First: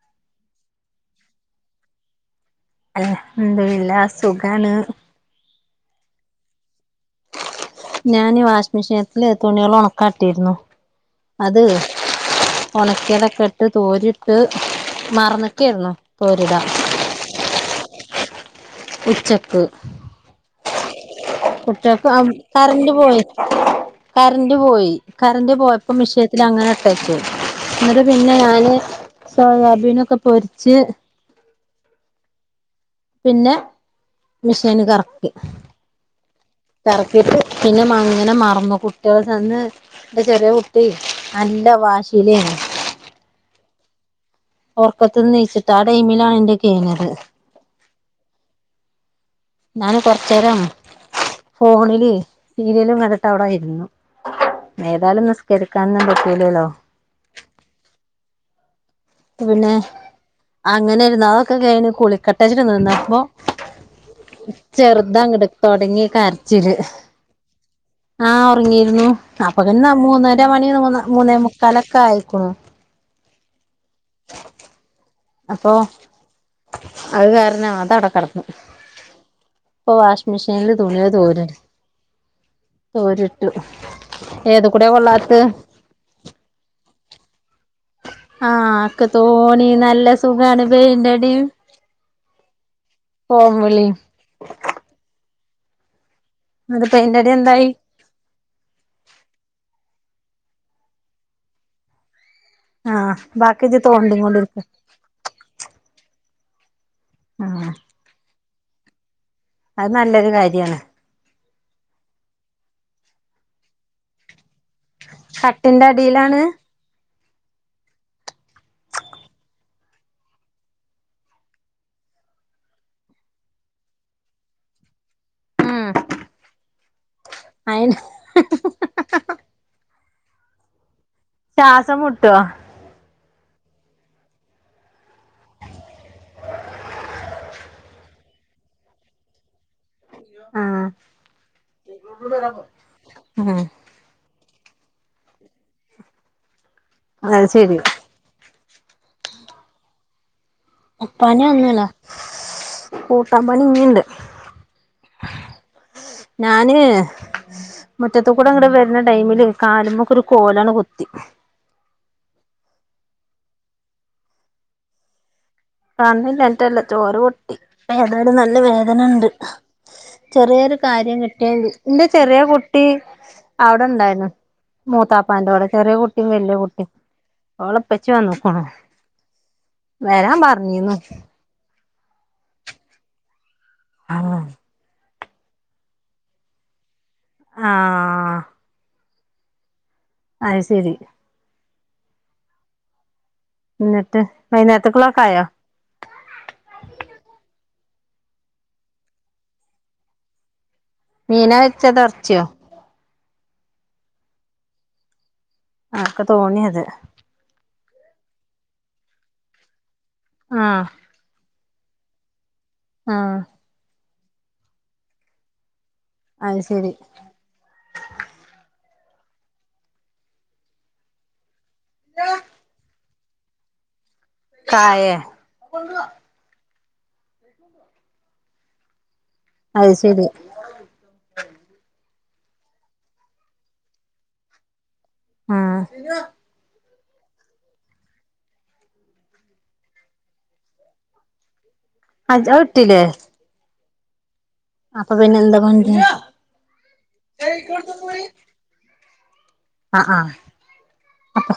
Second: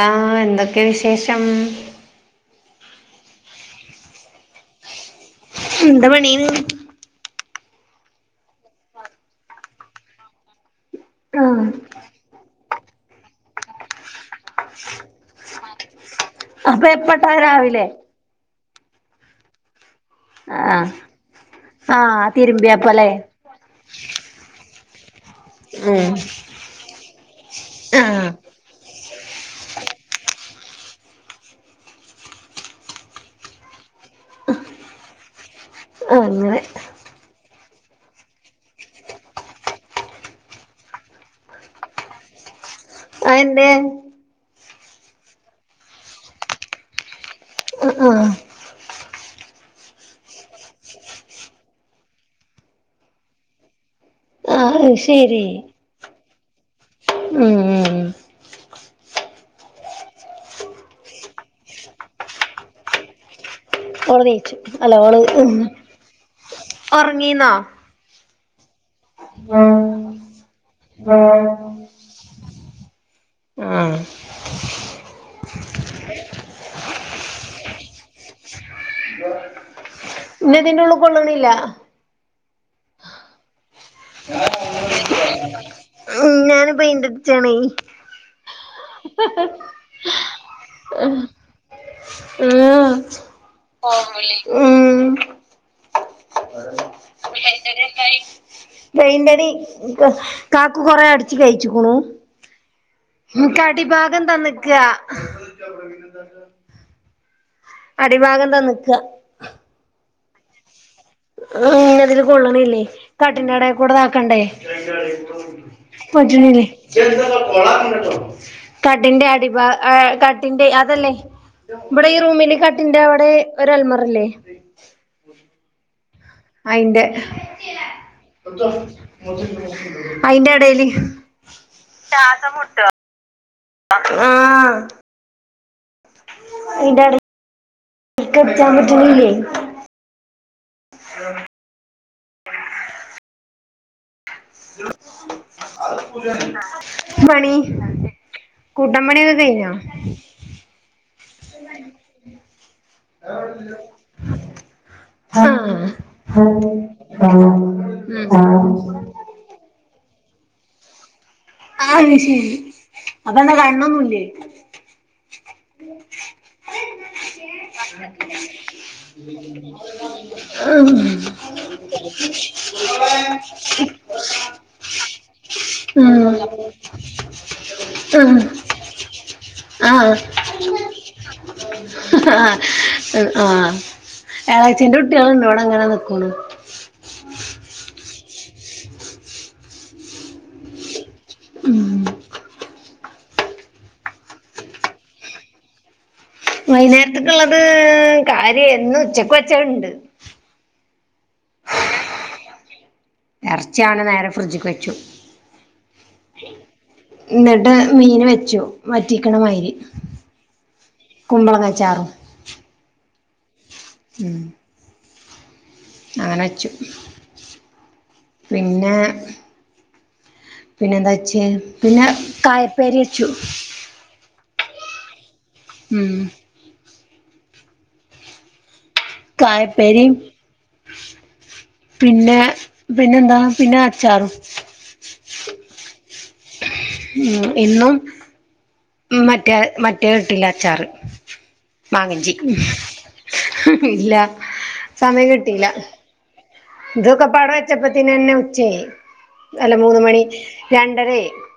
ആഹ് എന്തൊക്കെ വിശേഷം അഹ് എന്തുമില്ലാ സുഖണ്. ഉം എന്താ പണി ഞാൻ ഈ വാഷിങ് മെഷീനത്തില് തുണികള് ഉണക്കാട്ടിരുന്നു അത് ആഹ് ഒണക്കിയതൊക്കെ ഇട്ട് തോരി ട്ട് മറന്നക്കായിര്ന്നു തൊരടാൻ. അപ്പൊ എപ്പട്ടാ രാവിലെ ഉച്ചക്ക് അ ആഹ് കുട്ടികൾക്ക് ആഹ് കറന്റ് തിരുമ്പിയപ്പല്ലെ പോയി കറന്റ് പോയി കറണ്ട് പോയപ്പോ മഷയത്തി അങ്ങനെ എന്നിട്ട് ആഹ് പിന്നെ ഞാന് സോയാബീനൊക്കെ പൊരിച്ച് പിന്നെ മെഷീന് കറക്കി ആഹ് അങ്ങനെ കറക്കിട്ട് പിന്നെ അങ്ങനെ മറന്നു കുട്ടികൾ ചെന്ന് ന്റെ ചെറിയ കുട്ടി നല്ല വാശീലെയ്നി അതെന്തെ ഓറക്കത്ത് നിന്ന് നീച്ചിട്ട് ആഹ് ടൈമിലാണ് ഇന്റത് കഴിഞ്ഞത്. അ ആഹ് ഞാന് കൊറച്ചെരം ഫോണില് സീരിയലും കണ്ടിട് അവിടെയിരുന്നു ആഹ് ഏതായാലും നിസ്കരിക്കാഞ്ഞ പറ്റുലല്ലോ ഉം ഉം പിന്നെ അങ്ങനെ ഇരുന്ന് അതൊക്കെ കഴിഞ്ഞ് കുളിക്കട്ടെ ച്ചിട്ട് നിന്നപ്പൊ ഓള് നീച്ചു അല്ല ഓള് ചെറുതാ അങ്ങട് തൊടങ്ങി കരച്ചില് ഒറങ്ങീന്നോ ആഹ് ഒറങ്ങിയിരുന്നു അപ്പൊ തന്നെ മൂന്നര മണി മൂന്നേ മുക്കാലൊക്കെ ആയിക്ക്ണു ആഹ് െ അപ്പൊ അത് കാരണം അതവിടെ കടക്കു ഇപ്പൊ വഷി ഇന്നെ മെഷീനില് ഇതിന്റെ ഉള്ള് തുണിയത് തോരാ കൊള്ളണില്ല തോരിട്ടു ഏത് കൂടിയ കൊള്ളാ ഉം ഞൻ പയിന്റെട്ച്ചണെ ആഹ് ഒക്കെ തോണി നല്ല സുഖാണ് പെയിന്റെടീം [unintelligible] ഫോം വിളിം ഉം ന്നട്ട് പെയിന്റടി എന്തായി പെയിന്റടി കാക്കു കൊറെ അടിച്ച് കഴിച്ചിക്ക്ണു ആഹ് ക്ക് ബാക്കി ഇജ്ജ് തോണ്ടി അടിഭാഗം കൊണ്ടിരിക്ക് തന്ന്ക്ക ആഹ് അടിഭാഗം തന്ന്ക്ക അത് നല്ലൊരു കാര്യാണ് അതില് കൊള്ളണില്ലേ കട്ടിന്റെട െ കൂടതാക്കണ്ടേ കട്ടിന്റെ അടിയിലാണ് [unintelligible] കടിന്റെ അടിഭാ കടിന്റെ അതല്ലേ ഇവിടെ ഈ റൂമില് കട്ടിന്റെവിടെ ഒരൽമറല്ലേ ഉം അയിന്റെ അയിന് അയിന്റെടേല് ശാസം മുട്ടും ആഹ് [unintelligible] ആഹ് ഉം അത് പണി ശരി കൂട്ടാമ്പണിയൊക്കെ കഴിഞ്ഞോ ഉപ്പാന്ന്ന്നല്ല കൂട്ടാമ്പണിന്നീണ്ട് ആഹ് ഞാന് ആഹ് മുറ്റത്ത് കൂടെ അങ്ങട് വരുന്ന ആഹ് ടൈമില് കാലുമേക്കോരു കോലാണ് കുത്തി അയ്ശരി അതണ്ടാ കണ്ണൊന്നുല്ലേ കണ്ണില്ലാട്ടല്ല ചോറ് [unintelligible] ഏതാലും നല്ല വേദനണ്ട് ചെറിയൊരു ഉം കാര്യം കിട്ടിയത് ന്റെ ചെറിയ കുട്ടി അവിടൊണ്ടായിനു മൂത്താപ്പാന്റെവിടെ കേറിയ കുട്ടി ഉം വല്യയ കുട്ട്യ ഓളപ്പച്ച് വന്നേക്കുണു ആഹ് [unintelligible] ആഹ് ആഹ് എളേച്ഛന്റെ കുട്ട്യളാണ്ടിവ്ടങ്ങനെ നിക്കണ് ആഹ് അത് ശരി ഉം എന്നിട്ട് വൈയാന്നേരത്തേക്കൊള്ളേക്കായോ വൈയ്ന്നേരത്തേക്ക്ള്ളത് കാര്യന്ന്ച്ചക്ക് വെച്ചണ്ട് മീനാ വെച്ചതെറച്ചിയോ എറച്ചിയാണ് നേരെ ഫ്രിഡ്ജിക്ക് വെച്ചു ആക്ക് തോന്നിയത് ന്നിട്ട് മീന് വെച്ചു വറ്റിക്കണമായിരി ആഹ് കുമ്പളങ്ങാച്ചാറ് ആഹ് ഉം അത് അങ്ങനച്ചു ശരി പിന്നെ പിന്നെന്താച്ചെ പിന്ന കായപ്പരിച്ചു കായെ ഉം ഉ കായപ്പേരീം പിന്നെ പിന്നെന്താ പിന്ന അച്ചാറും ആഹ് ഉം ഇന്നും മറ്റേ മറ്റേട്ടില്ലച്ചാറ് മാങ്ങഞ്ചി അജ് അത് ഹ്ഹ് ഇല്ല അപ്പന്നെന്താ [unintelligible] ഇതൊക്കെപാട വെച്ചപ്പത്തേന ന്നെ ഉച്ചായി അല്ല മൂന്ന് ആഹ് മണി ആഹ് രണ്ടരക്കേയി അപ്പൊ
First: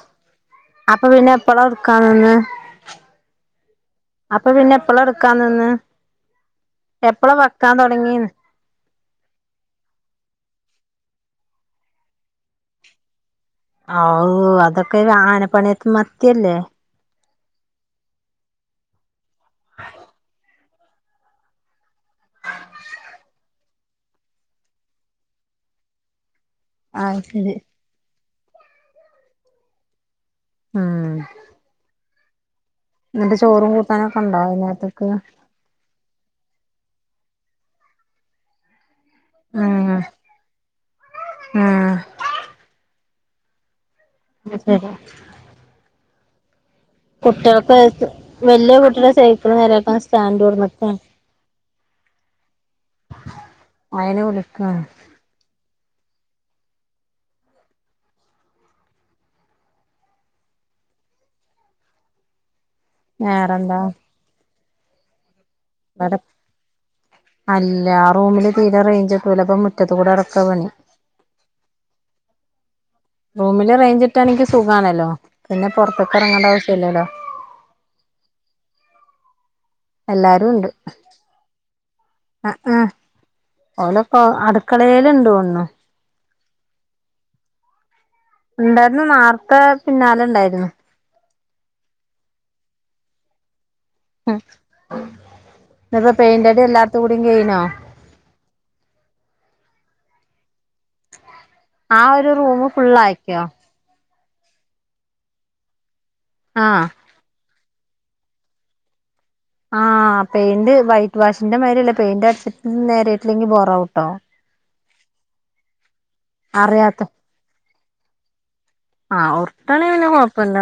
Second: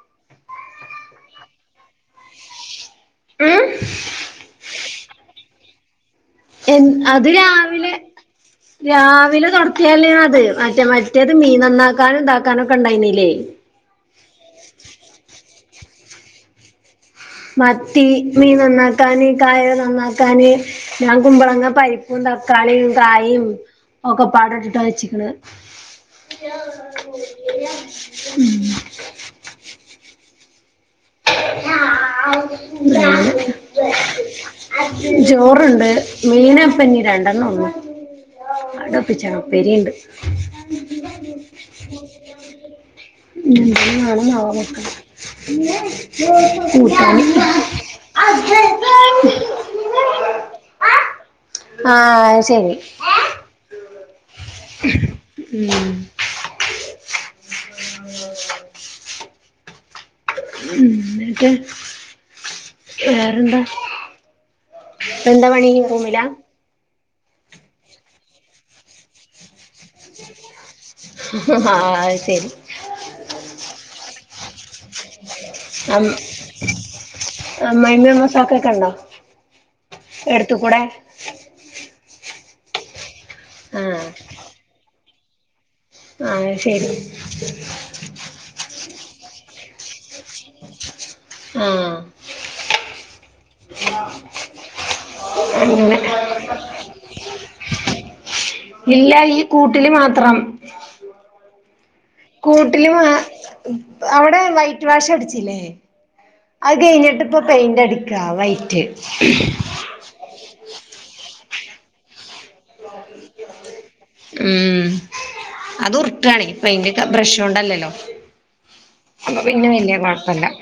അപ്പൊ പിന്നെ എപ്പളാ ഇടക്കാൻ നിന്ന് ഉം അപ്പൊ പിന്നെ എപ്പള എടുക്കാ നിന്ന് എ അത് എപ്പളാ വെക്കാൻ രാവിലെ തുടങ്ങീന്ന് രാവിലെ തുടത്തിയാലേ അത് മറ്റേ മറ്റേത് മീൻ നന്നാക്കാനും ഇതാക്കാനും ഒക്കെ ഉണ്ടായിന്നില്ലേ ആവു അതൊക്കെ ആനപ്പണിയത്ത് മത്തിയല്ലേ മത്തി മീൻ നന്നാക്കാന് കായ നന്നാക്കാന് ഞാൻ കുമ്പളങ്ങ പരിപ്പും തക്കാളിയും കായും ഒക്കെ പാടെ ഇട്ടിട്ടാ വച്ചക്കണ് ആഹ് ശരി ഉം ഉം എന്നിട്ട് ചോറും കൂട്ടാനൊക്കെ ഉണ്ടോ വൈന്നേരത്തേക്ക് ചോറുണ്ട് മീനപ്പന്നീ രണ്ടെണ്ണം ഒള്ളു അങ്ങട്ട് ഒപ്പിച്ചണം ഉപ്പേരിയുണ്ട് ആഹ് ന്തായാലും നാളെ അത് ശരി വെക്കണം കൂട്ടാൻ കുട്ടികൾക്കെ വലിയ കുട്ടിയുടെ സൈക്കിൾ നേരക്കണ സ്റ്റാൻഡ് കൊട്ന്ന്ക്കണ് ആഹ ശരി അയന് വിളിക്ക ഉം ഉം ന്നിട്ട് വേറെന്താ ഇപ്പൊ ന്താ പണി ടെ റൂമിലാ അല്ല ആ റൂമില് തീരെ റേഞ്ച് കിട്ടൂല. അപ്പൊ മുറ്റ ആഹ ശരി റൂമിൽ റേഞ്ച്കിട്ടാണെങ്കി സുഖമാണല്ലോ പിന്നെ പുറത്തക്ക് ഇറങ്ങേണ്ട ആവശ്യംല്ലല്ലോ അമ്മായമ്മേം അമ്മോസാക്ക ഒക്കെ ഉണ്ടോ എല്ലാരും എടുത്തു ഉണ്ട് കൂടെ ആ ആഹ ആഹ് ഓലൊക്കെ അടുക്കളയില് ഇണ്ട് തോന്ന്ണു ആഹ ശരി ഉണ്ടായിരുന്നു നേർത്തെ പിന്നാലെ ഉണ്ടായിരുന്നു ആഹ് അങ്ങനെ ഇന്നിപ്പോ പെയിന്റടി എല്ലാട്ത്തും കൂടിം കെയ്ഞ്ഞോ ഇല്ല ഈ കൂട്ടില് മാത്രം ആഹ് ഒരു റൂമ് കൂട്ടില ഫുള്ളാക്കിയോ അവിടെ വൈറ്റ് വാഷ് അടിച്ചില്ലേ അത് ആഹ് കഴിഞ്ഞിട്ട് ഇപ്പോൾ പെയിന്റ് അടിക്കാ വൈറ്റ് ആഹ് പെയ്ന്റ് വൈറ്റ് വാഷിന്റെ മാതിരില്ല പെയിന്റ് അടച്ചിട്ട് നേരയിട്ടില്ലെങ്കിൽ ബോറാവും ഉം അത് ഉറട്ടണ പെയ്ന്റെ അറിയാത്ത ബ്രഷ് കൊണ്ടല്ലല്ലോ ആഹ് അപ്പൊ പിന്നെ ഉർട്ടാണെ വല്ല്യ കുഴപ്പല്ല കൊഴപ്പല്ല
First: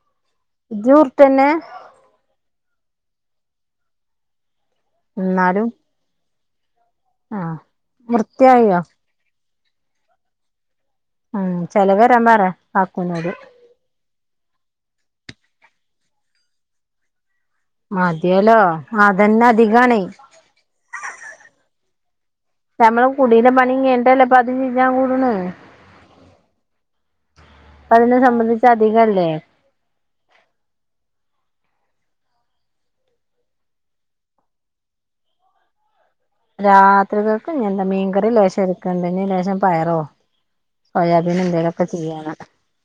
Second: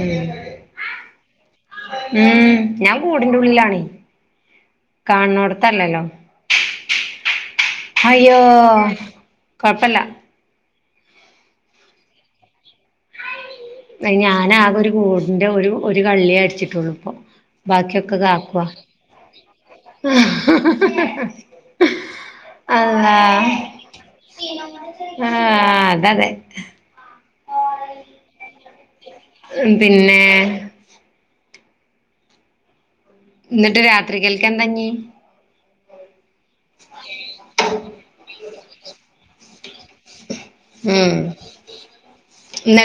ഉം ഇജ്ജ് ഉർട്ടന്നെ ഉം ഞാൻ കൂടിന്റെ ഉള്ളിലാണേ കാണണോടത്തല്ലല്ലോ ആഹ അയ്യോ കുഴപ്പല്ല ഉം ചെലവ് തെരാൻ പറ കാക്കുനോട് ഞാൻ ആകെ ഒരു കൂടിന്റെ ഒരു ഒരു കള്ളിയേ അടിച്ചിട്ടുള്ളൂ ഇപ്പൊ ബാക്കിയൊക്കെ മതിയല്ലോ കാക്കുവ അതന്നെ അധികാണേ ആ നമ്മള് കുടീലെ പണി കഴിഞ്ഞിട്ടല്ലേ ഇപ്പ അത് ചെയ്യാൻ കൂടണ് ആഹ അത അതെ അപ്പ അതിനെ സംബന്ധിച്ച് അധികംല്ലേ പിന്നെ എന്നിട്ട് രാത്രികൽക്ക് എന്താ ഇനി രാത്രികൾക്ക് ഇനി എന്താ മീൻകറി ലേശം ഇരിക്ക്ണ്ട്. ഇനി ലേശം പയറോ സോയാബീൻ എന്തെങ്കിലൊക്കെ ചെയ്യാണ്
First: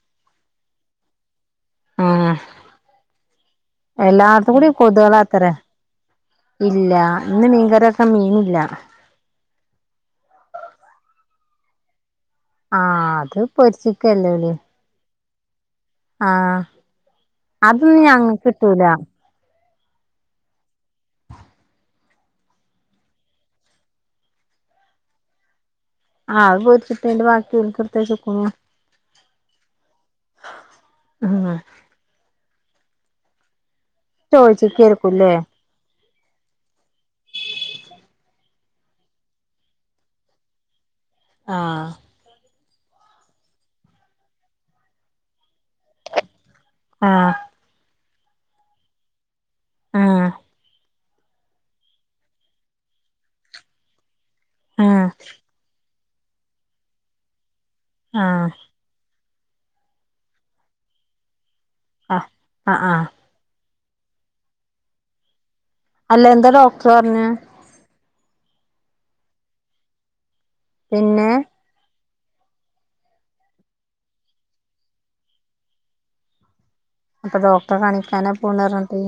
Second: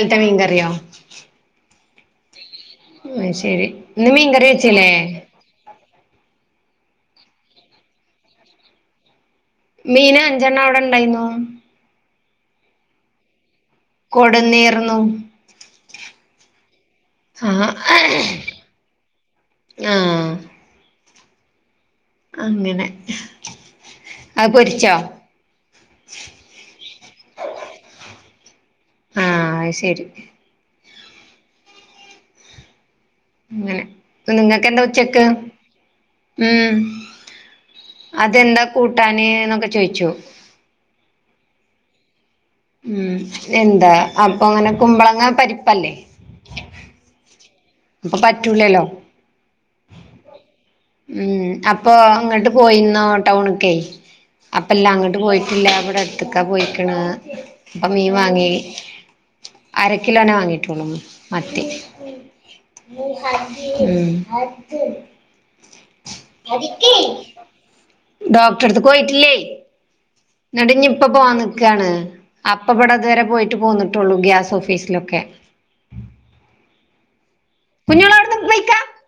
ട്ട മീൻ കറിയോ ആഹ് ന്ന ശരി ഇന്ന് മീൻകറി എല്ലായിട്ത്തുകൂടിം വെച്ചില്ലേ കൊതുകളാത്തരെ ഇല്ല ഇന്ന് മീൻകറൊക്കാൻ മീനുല്ല മീന അഞ്ചെണ്ണം അവിടെ ണ്ടായ്നു ആ അത് പൊര്ച്ച് കൊട്ന്നീർന്നു ആഹ ആഹ് അത് ഞങ്ങകിട്ടൂല ആഹ അങ്ങനെ അത് പൊര്ച്ചാ ആ അത് പോരിച്ചിട്ടേന്റെ ബാക്കി ന്ക്ക്ട്തച്ചുക്കുണു ആഹ അഹ് ശരി ആഹ ങ്ങനെ ങ്ങക്കെന്താ ഉച്ചക്ക് ചോയിച്ചിക്കായിരിക്കൂല്ലേ ഉം അതെന്താ കൂട്ടാന് ന്നൊക്കെ ചോയ്ച്ചു ആ ഉം എന്താ അപ്പൊ അങ്ങനെ കുമ്പളങ്ങ പരിപ്പല്ലേ ആഹ അപ്പൊ പറ്റൂലല്ലോ ആഹ ഉം അപ്പൊ അങ്ങോട്ട് പോയിന്നോ ടൗണ്ക്കെ അപ്പ എല്ലാ ആഹ് അങ്ങട്ട് പോയില്ല ഇല്ല വിടെ അട്ത്ത്ക്കാ പോയിക്ക്ണ് അപ്പോ മീൻ ആഹ് വാങ്ങി അരക്കിലോന വാങ്ങിട്ടോളൂ മത്തി ആഹ ഉം അടിക്ക് അല്ല എന്താ ഡോക്ടർ അടിക്ക് പറഞ്ഞെ ഡോക്ടറെട്ത്ത്കൊയിട്ടില്ലേ ന്നട്ടിഞ്ഞിപ്പോ പിന്നെ പോവാൻ നിക്കാണ് അപ്പബടെ അതുവരെ പോയിട്ട് പോന്നിട്ടുള്ളൂ ഗ്യാസ് ഓഫീസിലൊക്കെ ഞ്ഞിപ്പൊ ഡോക്ടറെ കുഞ്ഞോളെ കാണിക്കാന അവിടുന്ന് പോണർഞ്ഞിട്ട്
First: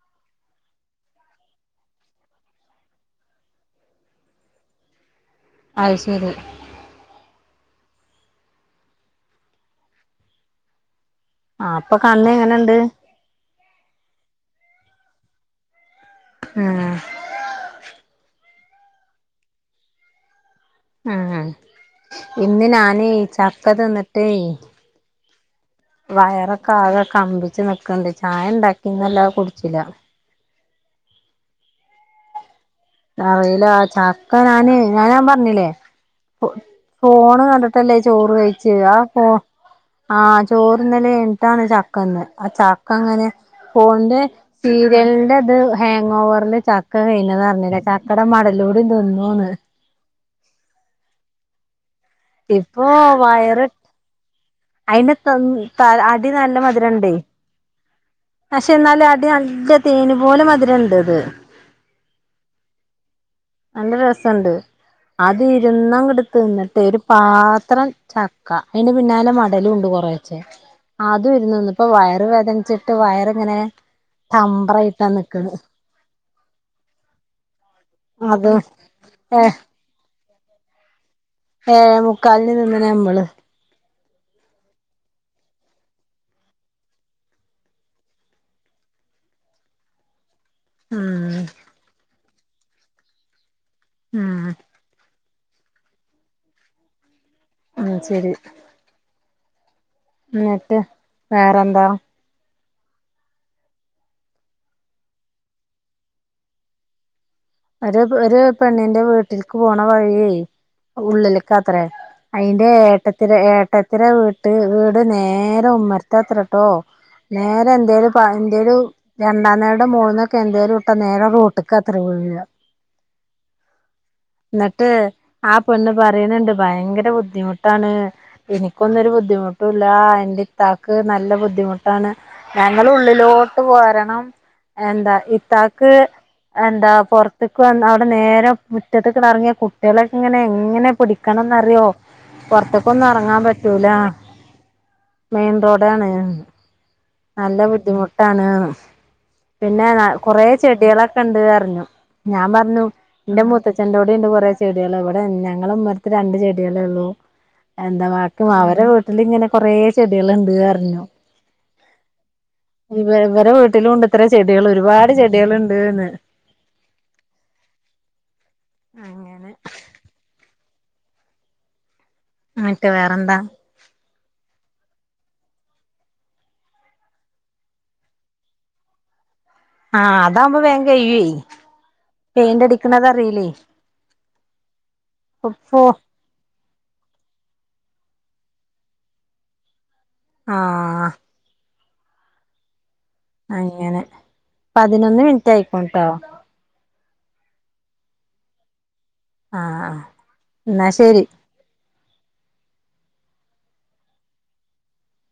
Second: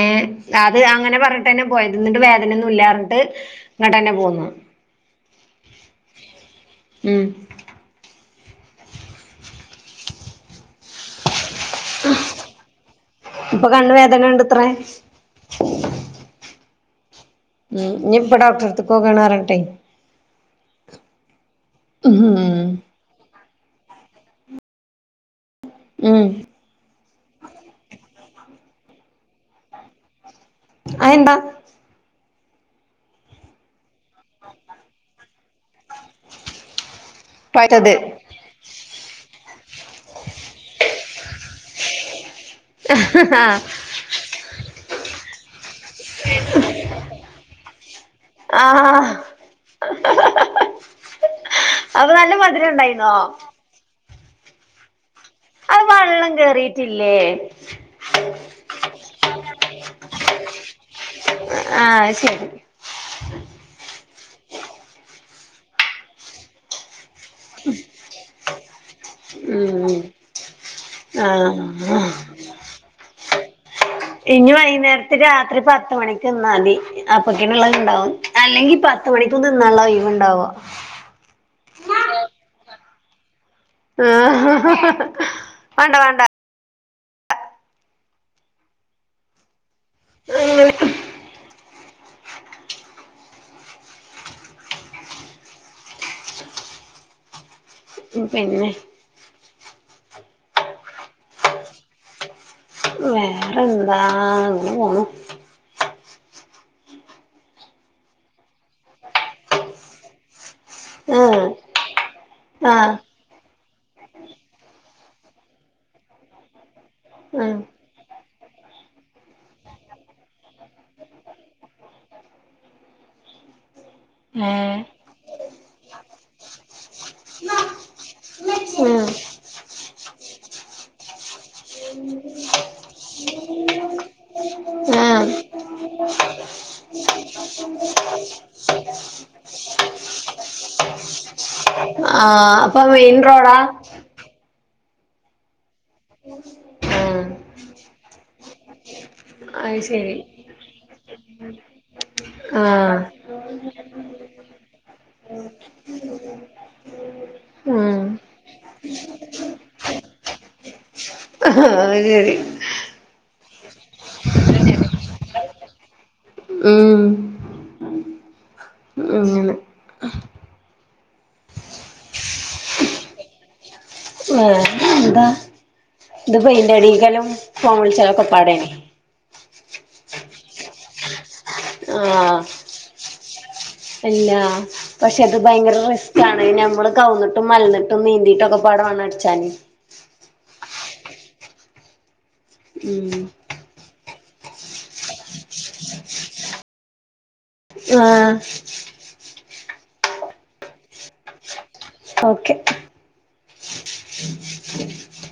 ഏ അത് അങ്ങനെ പറഞ്ഞിട്ടന്നെ പോയത് നട്ട് വേദനയൊന്നും ഇല്ലാർഞ്ഞിട്ട് ങ്ങട്ടന്നെ പോന്നു അഹ് ശരി ഉം ആ പ്പൊ കണ്ണ് ങ്ങനെണ്ട് പ്പൊ കണ്ണ് വേദനയണ്ടത്ര ഉം ഉം ഇഞ്ഞി പ്പോ ഡോക്ടറട്ത്ത്ക്ക് പോകാണർഞെയ് ആ ഇന്ന് ഉം ഞാനയ് ചക്ക തിന്നിട്ടേയ് ഉം വയറൊക്കെ ആകെ കമ്പിച്ച് നിക്ക്ണ്ട് ചായ ണ്ടാക്കിന്നല്ലാതെ കുട്ച്ചില്ല അഹന്താ അറിയില ചാക്ക ഞാന് ഞ്ഞാപറ്ഞ്ഞില്ലേ ഫോണ് പറ്റത് കണ്ടിട്ടല്ലേ ചോറ് വെഴിച്ച ആ ഫോ ആഹ ചോറ്ന്നലയ്ഞ്ട്ടാണ് ചക്കന്ന് ആ ചക്കങ്ങനെ ആഹ് ഫോണിന്റെ സീരിയലിന്റെ ത് ഹാങ് ഓവറ്ല് ചക്ക കഴിഞ്ഞതറ്ഞ്ഞില്ല ചാക്കടെ മടലൂടിം തിന്നുന്ന് അത് നല്ല ഇപ്പൊ മധുരണ്ടയ്നോ അയിന്റെ തോണ്ട് അത് താ അടി വെള്ളം നല്ല മധുരണ്ടെയ് കേറിയിട്ടില്ലേ പക്ഷെ ന്നാലും അടി നല്ല തേന് പോലെ മധുരണ്ടത് ആഹ് ആഹ്ശരി നല്ല രസണ്ട് അത് ഇരുന്നങ്ങട്ട് തിന്നിട്ടേയ് ഒരു പാത്രം ചക്ക അതിന്റെ പിന്നാലെ മടല് മടലുണ്ട് ഉം കൊറേച്ചേ അതും ഇരുന്നുന്ന് ഇപ്പ ആഹ് വയർ വേദനിച്ചിട്ട് വയർങ്ങനെ ഇനി വൈകുന്നേരത്ത് രാത്രി പത്തണിക്ക് തിന്നാതി അപ്പൊക്കിനുള്ളത് ഉണ്ടാവും അത് അല്ലെങ്കി പത്ത് ഏ മണിക്കും തിന്നാള്ള ഒയിവുണ്ടാവോ ഏഴേ മുക്കാലിന് നിന്ന്ണ നമ്മള് ആ വേണ്ട വേണ്ട അങ്ങനെ ഉം ഉം ഉം പിന്നെ ന്നട്ട് വേറെന്താ വേറെന്താ അങ്ങനെ പോണു ഒരു ഒരു പെണ്ണിന്റെ വീട്ടിൽക്ക് പോണ വഴിയെ ആ ഉള്ളിൽക്ക അത്രേ അതിന്റെ ആ ഏട്ട ഏട്ടത്തിരെ വീട്ട് വീട് നേരെ ഉമ്മരത്താത്രട്ടോ ആ നേരെ എന്തേലും പ [unintelligible] രണ്ടാം നേടെ മോൾന്നൊക്കെ എന്തേലും ഇട്ട നേരെ റോട്ട്ക്ക് അത്ര വീഴ് ഏ ന്നട്ട് ആ പെണ്ണ് പറയുന്നുണ്ട് ഭയങ്കര ബുദ്ധിമുട്ടാണ് എനിക്കൊന്നും ഉം ഒരു ബുദ്ധിമുട്ടുംല്ല എന്റെ ഇത്താക്ക് നല്ല ബുദ്ധിമുട്ടാണ് ഞങ്ങള് ഉള്ളിലോട്ട് പോരണം ആ എന്താ ഇത്താക്ക് എന്താ പൊറ ത്ത് വന്നാ അവിടെ നേരെ മുറ്റത്ത്ക്ക എറങ്ങിയാ കുട്ടികളൊക്കെ ഇങ്ങനെ എങ്ങനെ പിടിക്കണംന്ന് അറിയോ ആ അപ്പൊ പൊറത്ത്ക്കൊന്നും മെയിൻ എറങ്ങാൻ റോഡാ പറ്റൂല മെയിൻ റോഡാണ് ആ നല്ല ബുദ്ധിമുട്ടാണ് അത് പിന്നെ ശരി കൊറേ ചെട്ടികളൊക്കെ ഉണ്ട് പറഞ്ഞു ഞാൻ ആ പറഞ്ഞു എന്റെ മുത്തച്ഛന്റോടെ ഉണ്ട് കുറെ ചെടികൾ ഇവിടെ ഞങ്ങള ഉമ്മരത്ത് രണ്ട് ചെടികളെ ഉള്ളൂ ഉം എന്താ വക്കും അവരെ വീട്ടിലിങ്ങനെ കൊറെ ചെടികൾ ഉണ്ട് അറിഞ്ഞു അയ് ശരി ഇവ ഇവരെ വീട്ടിലുണ്ട് ഇത്ര ചെടികൾ ഒരുപാട് ചെടികൾണ്ട് ന്ന് ഉം അങ്ങനെ ഇങ്ങട്ട് വേറെന്താ വേറെ എന്താ ഇന്റെ പെയിന്റ അടി കലും വൗൾ ച്ചാക്കൊക്കെ ആടാണ് ആഹ് അതാവുമ്പോ വേ കഴിയേ ആഹ് പിന്നെ പക്ഷെ ഇത് ഭയങ്കര ഒപ്പോ റിസ് കാണ് നമ്മള് കൗന്നിട്ടും മലന്നിട്ടും നീന്തിട്ടൊക്കെ പാടവണ്ണം അടിച്ചാന് ആ ഉം അങ്ങനെ പതിനൊന്ന് മിനിറ്റ് ആയി ക്ക്ണട്ടോ ആഹ് ആ ആ എന്നാ ശരി ഓക്കെ ച് ച്